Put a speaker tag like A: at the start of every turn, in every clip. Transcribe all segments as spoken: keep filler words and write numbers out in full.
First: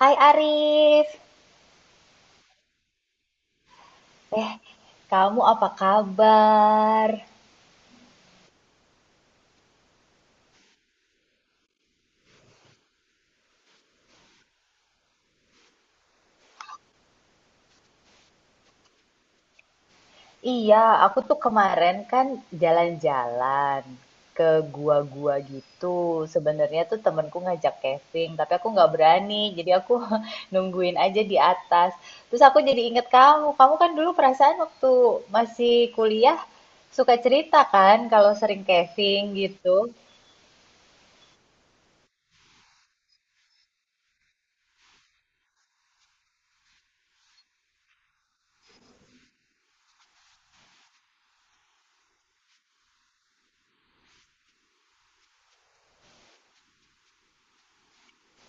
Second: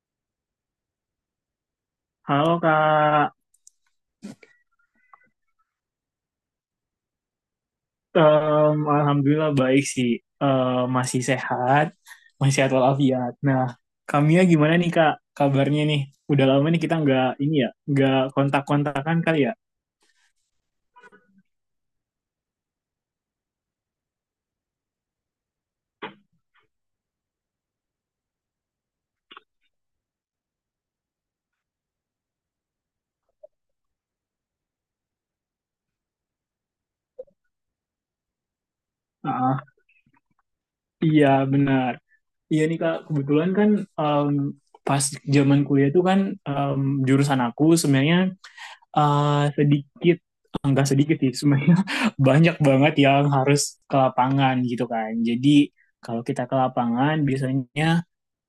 A: Hai Arif,
B: Halo Kak.
A: eh kamu apa kabar?
B: Em, Alhamdulillah baik sih. Em, masih sehat, masih sehat walafiat. Nah, Kamia gimana nih Kak, kabarnya nih? Udah lama nih kita nggak ini ya, nggak kontak-kontakan kali ya?
A: Iya, aku tuh kemarin kan jalan-jalan ke gua-gua gitu. Sebenarnya tuh temenku ngajak camping, tapi aku nggak berani. Jadi aku nungguin aja di atas. Terus aku jadi inget kamu. Kamu kan dulu perasaan waktu masih kuliah suka cerita kan kalau sering camping
B: Ah,
A: gitu.
B: iya benar. Iya nih Kak, kebetulan kan em, pas zaman kuliah tuh kan em, jurusan aku sebenarnya eh, sedikit, enggak sedikit sih, sebenarnya banyak banget yang harus ke lapangan gitu kan. Jadi kalau kita ke lapangan biasanya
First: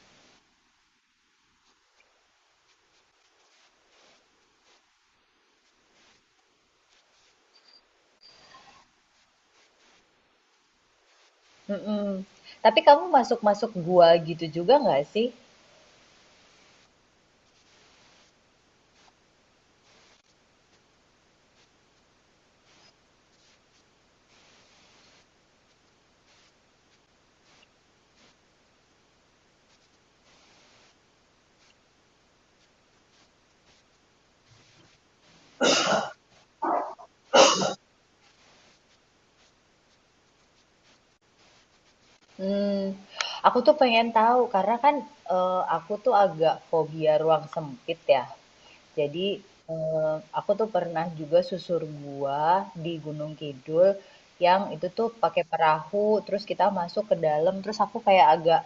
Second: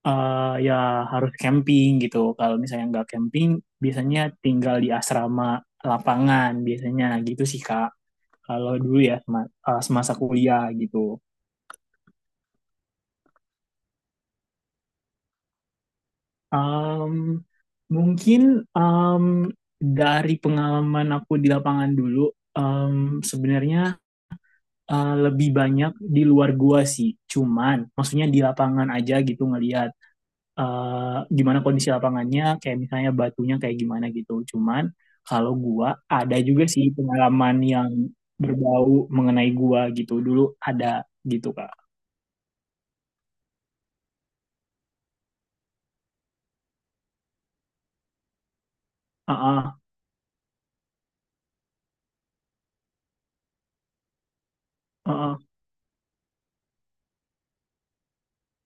B: eh ya harus camping gitu. Kalau misalnya nggak camping, biasanya tinggal di asrama lapangan biasanya gitu sih Kak. Kalau dulu ya sema- eh, semasa kuliah gitu.
A: Mm-mm. Tapi kamu masuk-masuk gua gitu juga nggak sih?
B: Em, Mungkin em, dari pengalaman aku di lapangan dulu, em, sebenarnya eh, lebih banyak di luar gua sih. Cuman maksudnya di lapangan aja gitu ngelihat, eh, gimana kondisi lapangannya, kayak misalnya batunya kayak gimana gitu. Cuman kalau gua ada juga sih pengalaman yang berbau mengenai gua gitu. Dulu ada gitu, Kak.
A: Hmm, aku tuh pengen tahu karena kan, eee, aku tuh agak fobia ruang sempit ya. Jadi,
B: Heeh,
A: eee, aku tuh pernah juga susur gua di Gunung Kidul yang itu tuh
B: heeh.
A: pakai perahu, terus kita masuk ke dalam, terus aku kayak agak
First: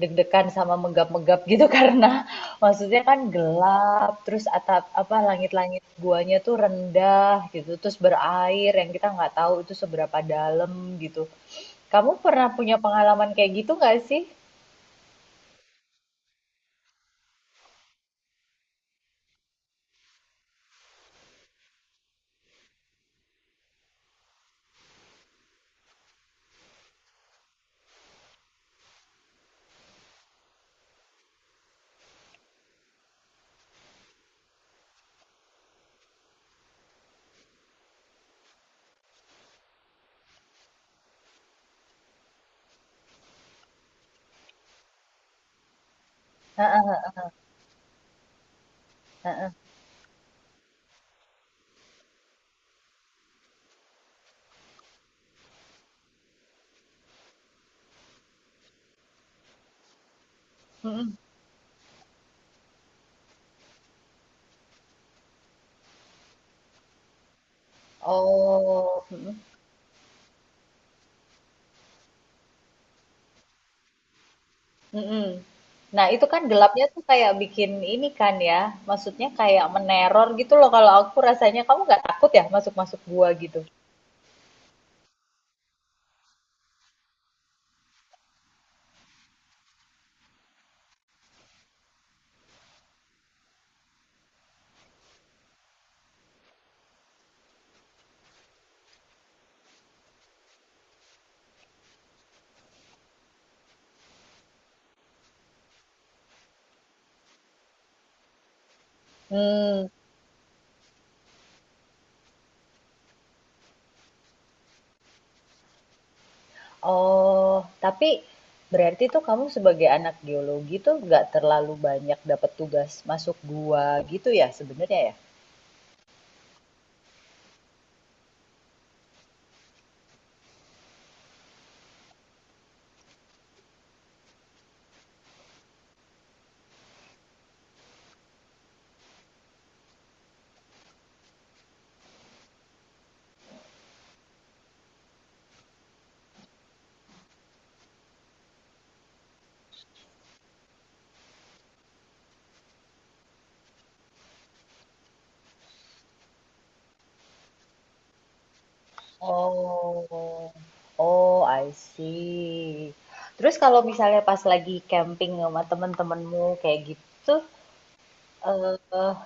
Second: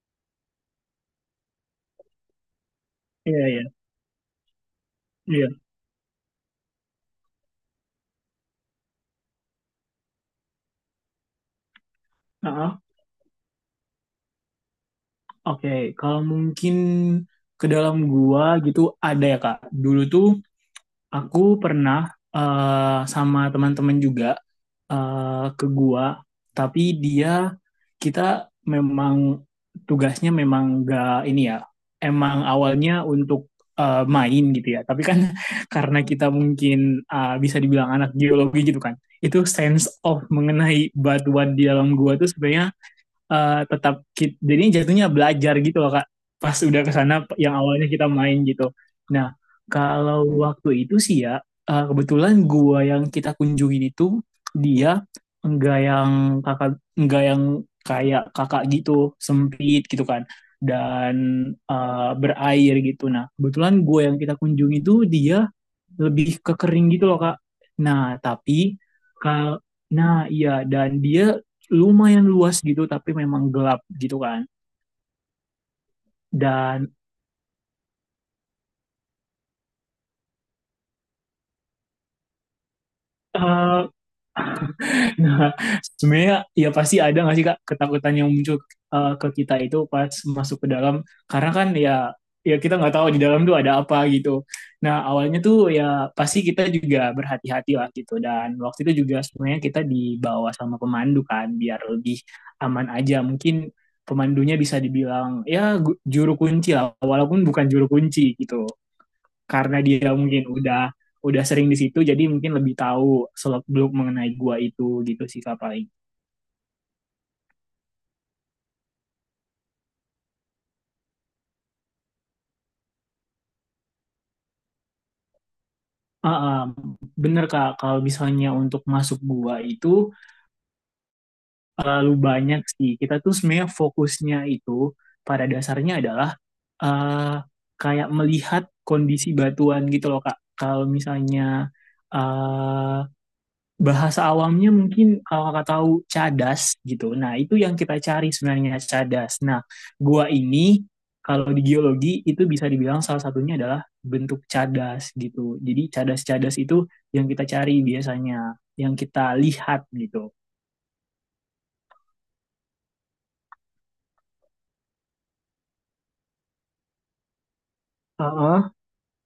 A: deg-degan sama menggap-menggap gitu karena maksudnya kan
B: Iya, iya.
A: gelap, terus atap apa,
B: Iya.
A: langit-langit guanya tuh rendah gitu, terus berair yang kita nggak tahu itu seberapa dalam gitu. Kamu pernah punya
B: Heeh.
A: pengalaman kayak gitu nggak sih?
B: Oke, kalau mungkin ke dalam gua gitu ada ya, Kak. Dulu tuh aku pernah, eh, sama teman-teman juga, eh, ke gua, tapi dia kita memang tugasnya memang gak ini ya, emang awalnya untuk eh, main gitu ya. Tapi kan karena kita mungkin eh, bisa dibilang anak geologi gitu kan, itu sense of mengenai batuan di dalam gua tuh sebenarnya eh, tetap ki- jadinya jatuhnya belajar gitu loh Kak. Pas udah
A: Heeh,
B: kesana yang awalnya kita main gitu. Nah,
A: heeh, heeh.
B: kalau waktu itu sih ya, eh, kebetulan gua yang kita kunjungin itu dia enggak yang kakak, enggak yang kayak kakak gitu sempit gitu kan, dan
A: Mhm.
B: eh, berair gitu. Nah, kebetulan gue yang kita kunjungi itu dia lebih ke kering gitu loh Kak. Nah tapi
A: Oh, mhm,
B: kal nah iya, dan dia lumayan luas gitu tapi memang gelap gitu kan.
A: mhm. Nah, itu kan gelapnya
B: Dan
A: tuh kayak bikin ini kan ya, maksudnya kayak meneror gitu loh kalau aku rasanya. Kamu nggak takut ya masuk-masuk gua gitu?
B: eh, Nah, sebenarnya ya pasti ada nggak sih Kak ketakutan yang muncul eh, ke kita itu pas masuk ke dalam, karena kan ya ya kita nggak tahu di dalam tuh ada apa gitu. Nah, awalnya tuh ya pasti kita juga berhati-hati lah gitu, dan waktu itu juga sebenarnya kita dibawa sama pemandu kan biar lebih aman aja. Mungkin pemandunya bisa dibilang ya, gu- juru kunci lah walaupun bukan juru kunci gitu, karena
A: Hmm.
B: dia mungkin udah udah sering di situ, jadi mungkin lebih tahu seluk beluk mengenai gua itu gitu sih Kak paling.
A: oh, tapi berarti tuh kamu sebagai anak geologi tuh nggak terlalu banyak dapat tugas masuk gua gitu ya sebenarnya ya?
B: Ah, ah, bener Kak, kalau misalnya untuk masuk gua itu terlalu banyak sih, kita tuh sebenarnya fokusnya itu pada dasarnya adalah eh kayak melihat kondisi batuan gitu loh Kak. Kalau misalnya, eh bahasa awamnya, mungkin kalau kakak tahu, cadas gitu. Nah, itu yang kita cari sebenarnya, cadas. Nah, gua ini kalau di geologi itu bisa dibilang salah satunya adalah bentuk cadas gitu. Jadi cadas-cadas itu yang kita cari biasanya, yang kita lihat gitu.
A: Oh. Oh, I see. Terus kalau misalnya pas lagi camping sama temen-temenmu kayak gitu,
B: Heeh.
A: eh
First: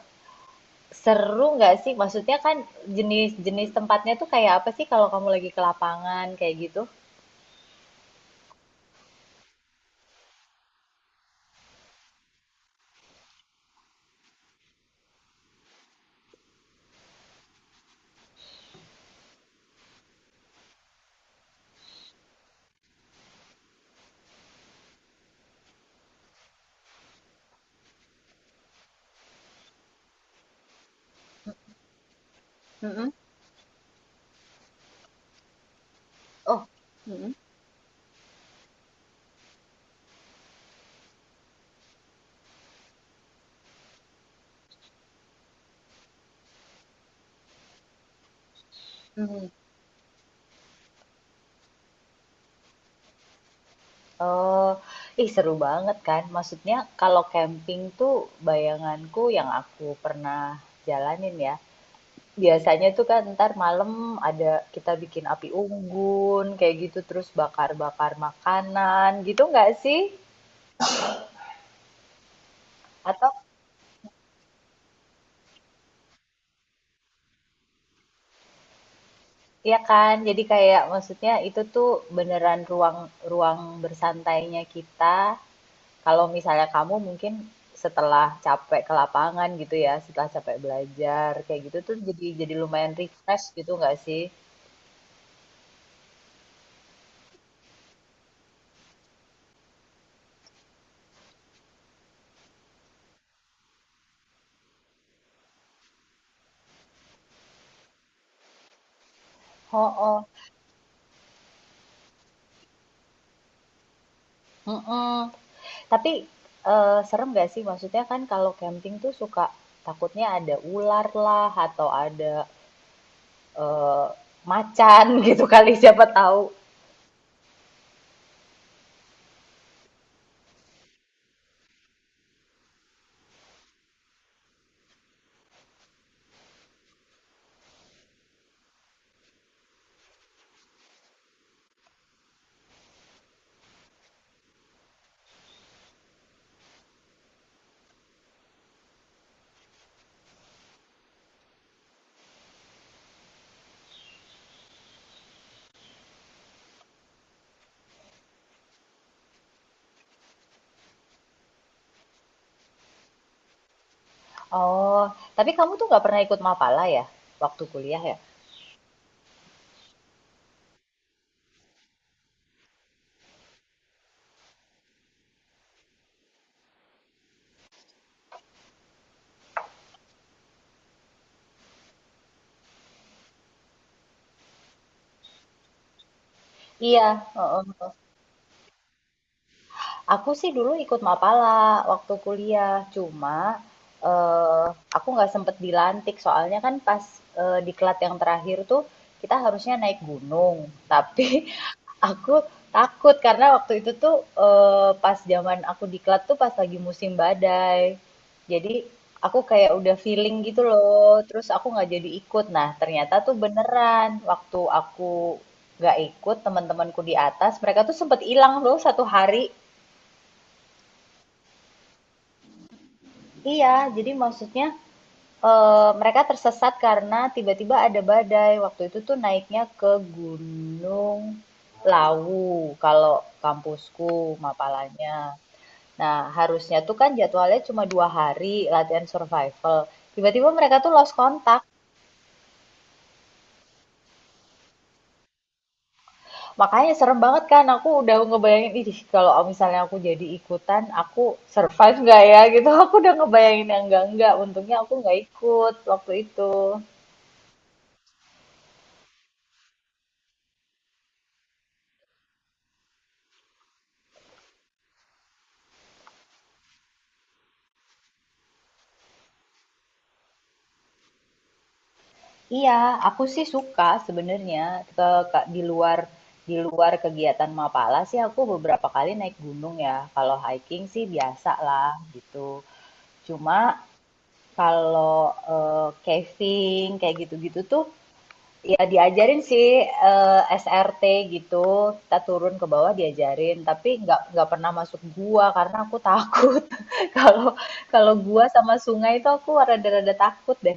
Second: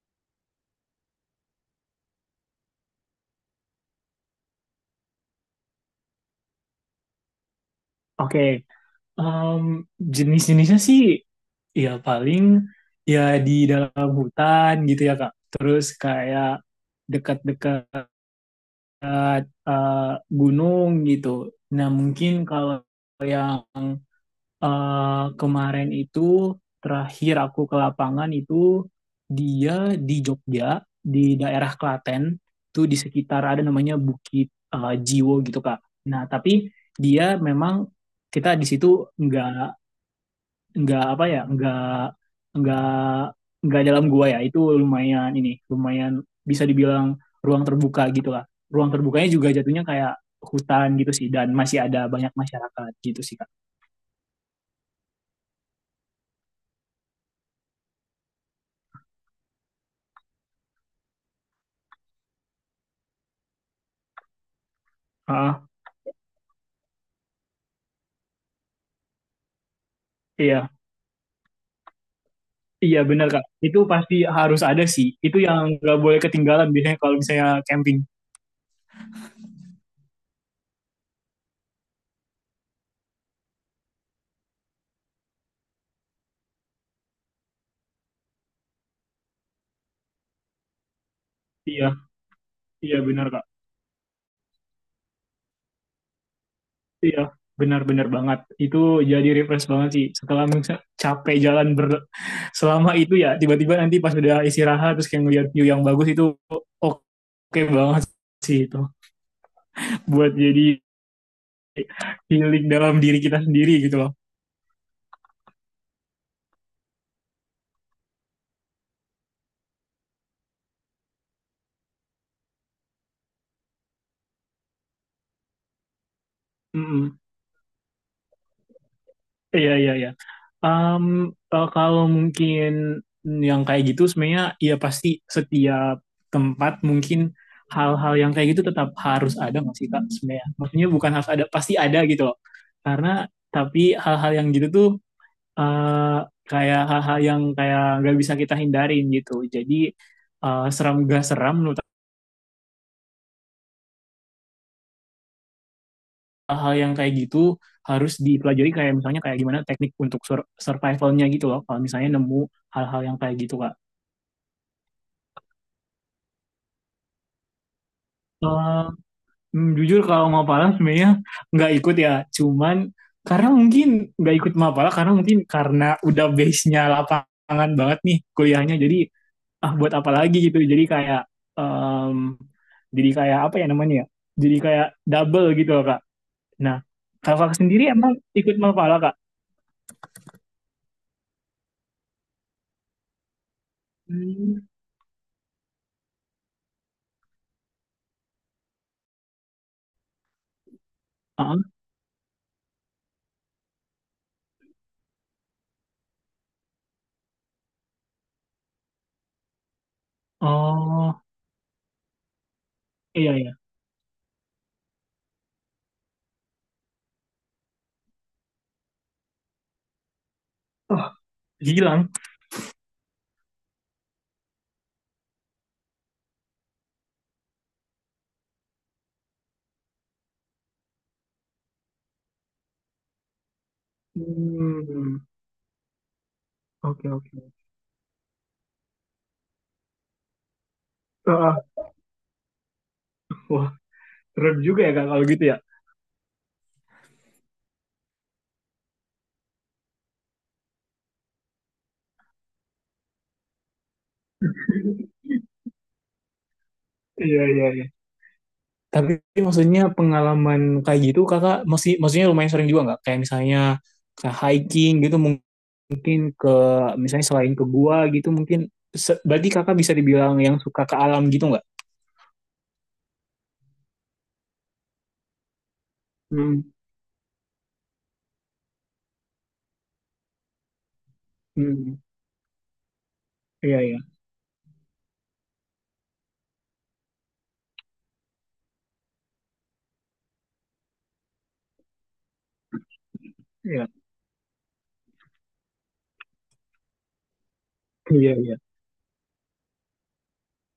A: seru nggak sih? Maksudnya kan jenis-jenis tempatnya tuh kayak apa sih kalau kamu lagi ke lapangan kayak gitu?
B: Oke. Em, Jenis-jenisnya sih ya paling ya di dalam hutan gitu ya Kak. Terus kayak dekat-dekat eh, eh, gunung gitu. Nah, mungkin kalau yang eh, kemarin itu terakhir aku ke lapangan itu dia di Jogja, di daerah Klaten, itu di
A: Mm-mm.
B: sekitar ada namanya Bukit eh, Jiwo gitu, Kak. Nah,
A: Oh,
B: tapi
A: Mm-mm.
B: dia memang kita di situ nggak nggak apa ya nggak nggak nggak dalam gua ya, itu lumayan ini lumayan bisa dibilang ruang terbuka gitu lah. Ruang terbukanya juga
A: mm.
B: jatuhnya kayak hutan gitu sih, dan masih ada banyak masyarakat gitu sih Kak.
A: Oh, ih seru banget kan? Maksudnya kalau camping tuh bayanganku yang aku pernah jalanin ya, Biasanya tuh kan ntar malam ada kita bikin api
B: Ah,
A: unggun kayak gitu terus bakar-bakar makanan gitu nggak sih?
B: iya, iya benar
A: Atau
B: Kak, itu pasti harus ada sih, itu yang nggak boleh ketinggalan biasanya kalau misalnya camping.
A: ya kan? Jadi kayak maksudnya itu tuh beneran ruang ruang bersantainya kita. Kalau misalnya kamu mungkin setelah capek ke lapangan gitu ya, setelah capek belajar kayak gitu tuh
B: Iya,
A: jadi jadi lumayan
B: iya benar Kak,
A: refresh gitu nggak sih?
B: iya, benar-benar banget itu, jadi refresh banget sih setelah misalnya capek jalan ber selama itu ya, tiba-tiba nanti pas udah istirahat terus kayak ngeliat view yang bagus itu, oke, okay banget sih itu
A: Oh, oh.
B: buat jadi healing dalam diri kita sendiri gitu loh.
A: Mm-mm. Tapi, eee, serem nggak sih? Maksudnya kan kalau camping tuh suka takutnya ada ular lah atau ada, eee, macan gitu kali siapa tahu.
B: Mm-mm. Iya, iya, iya. Um, eh, kalau mungkin yang kayak gitu sebenarnya ya pasti setiap tempat mungkin hal-hal yang kayak gitu tetap harus ada nggak sih Kak sebenarnya? Maksudnya bukan harus ada, pasti ada gitu loh. Karena tapi hal-hal yang gitu tuh eh, kayak hal-hal yang kayak nggak bisa kita hindarin gitu. Jadi eh, seram gak seram menurut aku, hal yang kayak gitu harus dipelajari kayak misalnya kayak gimana teknik untuk sur- survivalnya gitu loh. Kalau misalnya nemu hal-hal yang kayak gitu Kak.
A: Oh, tapi kamu tuh nggak pernah ikut Mapala ya? Waktu kuliah ya?
B: Eh, hmm, Jujur kalau Mapala sebenarnya nggak ikut ya. Cuman karena mungkin nggak ikut Mapala, karena mungkin karena udah base-nya lapangan banget nih kuliahnya. Jadi ah buat apa lagi gitu, jadi kayak em, jadi kayak apa ya namanya ya, jadi kayak double gitu loh Kak. Nah
A: Iya,
B: kakak
A: heeh
B: sendiri emang ikut Mapala Kak?
A: Aku sih dulu ikut Mapala waktu kuliah, cuma,
B: Hmm.
A: eee, aku nggak sempet dilantik soalnya kan pas, eee, diklat yang terakhir tuh kita harusnya naik gunung, tapi
B: Ah.
A: Aku takut karena waktu itu tuh, eee, pas zaman aku diklat tuh pas lagi musim badai. Jadi aku kayak udah feeling gitu
B: Oh,
A: loh, terus aku nggak jadi ikut. Nah, ternyata
B: iya,
A: tuh
B: iya.
A: beneran waktu aku nggak ikut, teman-temanku di atas mereka tuh sempet hilang loh satu hari.
B: Oh, hilang.
A: Iya, jadi maksudnya, eee, mereka tersesat karena tiba-tiba ada badai. Waktu itu tuh naiknya ke Gunung Lawu kalau kampusku
B: Hmm.
A: Mapalanya. Nah, harusnya tuh
B: Oke,
A: kan
B: oke.
A: jadwalnya cuma dua hari latihan survival. Tiba-tiba mereka tuh lost
B: Ah,
A: kontak.
B: ah, wah keren juga ya Kak kalau gitu ya.
A: Makanya serem banget kan. Aku udah ngebayangin, ih kalau misalnya aku jadi ikutan, aku survive nggak ya gitu. Aku udah ngebayangin yang enggak-enggak. Untungnya aku nggak ikut waktu itu.
B: Iya, iya, iya. Tapi maksudnya pengalaman kayak gitu kakak masih maksudnya lumayan sering juga nggak? Kayak misalnya kayak hiking gitu mungkin ke misalnya selain ke gua gitu mungkin berarti kakak bisa dibilang yang suka ke alam gitu nggak?
A: Iya, aku sih suka sebenarnya ke, ke- di luar di
B: Hmm,
A: luar kegiatan Mapala sih aku beberapa kali naik gunung ya. Kalau hiking sih biasa lah
B: hmm,
A: gitu. Cuma
B: iya iya
A: kalau eh, casing kayak gitu-gitu tuh ya diajarin sih eh, S R T gitu kita turun ke bawah diajarin
B: iya
A: tapi nggak nggak pernah masuk gua karena aku takut. kalau kalau
B: iya
A: gua
B: iya.
A: sama sungai itu aku rada-rada takut deh.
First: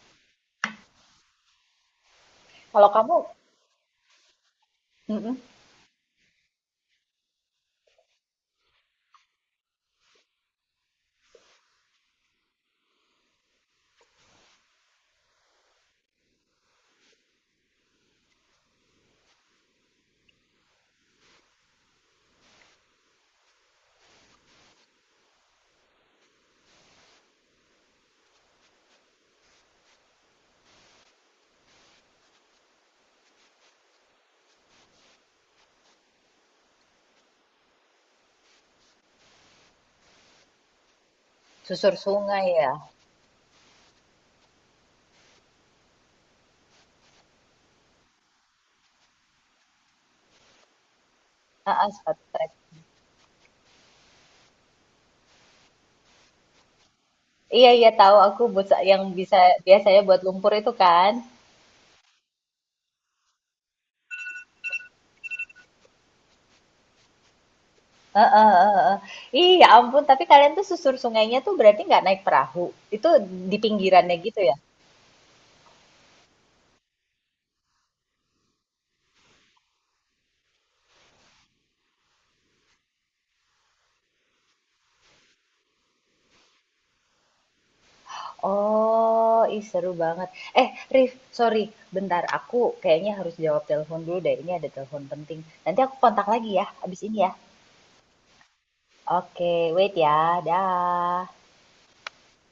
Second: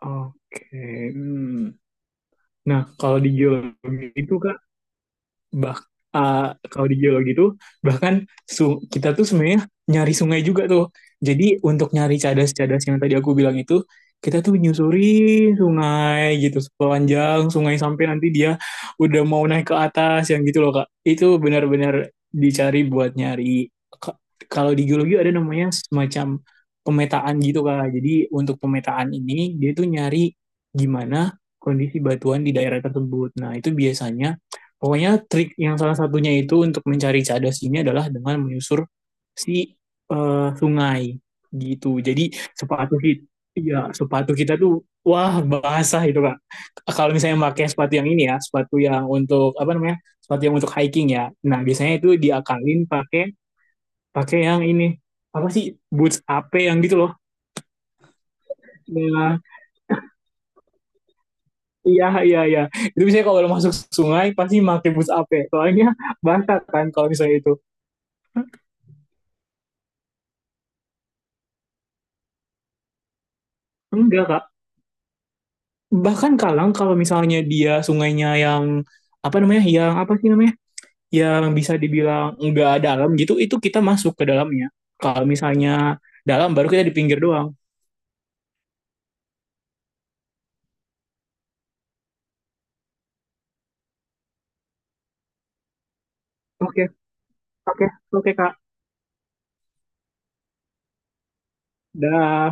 B: Oke. Hmm. Nah
A: Kalau kamu
B: kalau di geologi itu
A: Mm-mm.
B: bah uh, kalau di geologi itu bahkan su- kita tuh sebenarnya nyari sungai juga tuh. Jadi untuk nyari cadas-cadas yang tadi aku bilang itu, kita tuh menyusuri sungai gitu, sepanjang sungai sampai nanti dia udah mau naik ke atas yang gitu loh Kak. Itu benar-benar dicari buat nyari. Ka- Kalau di geologi ada namanya semacam pemetaan gitu Kak. Jadi untuk pemetaan ini dia tuh nyari gimana kondisi batuan di daerah tersebut. Nah, itu biasanya pokoknya trik yang salah satunya itu untuk mencari cadas ini adalah dengan menyusur si eh, sungai
A: Susur
B: gitu. Jadi
A: sungai ya.
B: sepatu kita, ya sepatu kita tuh wah basah itu Kak. Kalau misalnya pakai sepatu yang ini ya, sepatu yang untuk apa namanya, sepatu yang untuk hiking ya. Nah
A: Ah, ah,
B: biasanya itu
A: sepatu trek.
B: diakalin pakai pakai yang ini apa sih, boots A P yang gitu loh.
A: iya iya tahu aku buat sa- yang bisa
B: Nah,
A: biasanya buat lumpur itu kan.
B: iya, iya, iya. Itu biasanya kalau masuk sungai pasti pakai boots A P. Soalnya basah kan kalau misalnya itu.
A: Heeh, heeh, heeh. Ih, ya ampun, tapi kalian tuh susur sungainya tuh berarti nggak naik perahu. Itu di pinggirannya
B: Enggak
A: gitu
B: Kak,
A: ya?
B: bahkan Kalang kalau misalnya dia sungainya yang apa namanya, yang apa sih namanya, yang bisa dibilang nggak dalam gitu itu kita masuk ke dalamnya. Kalau misalnya dalam baru kita di pinggir doang.
A: Oh, ih seru banget. Eh, Rif, sorry, bentar. Aku kayaknya harus jawab telepon dulu deh. Ini ada telepon penting. Nanti aku kontak lagi ya,
B: Oke,
A: abis ini ya.
B: oke, oke Kak.
A: Oke, wait ya. Dah.
B: Dah.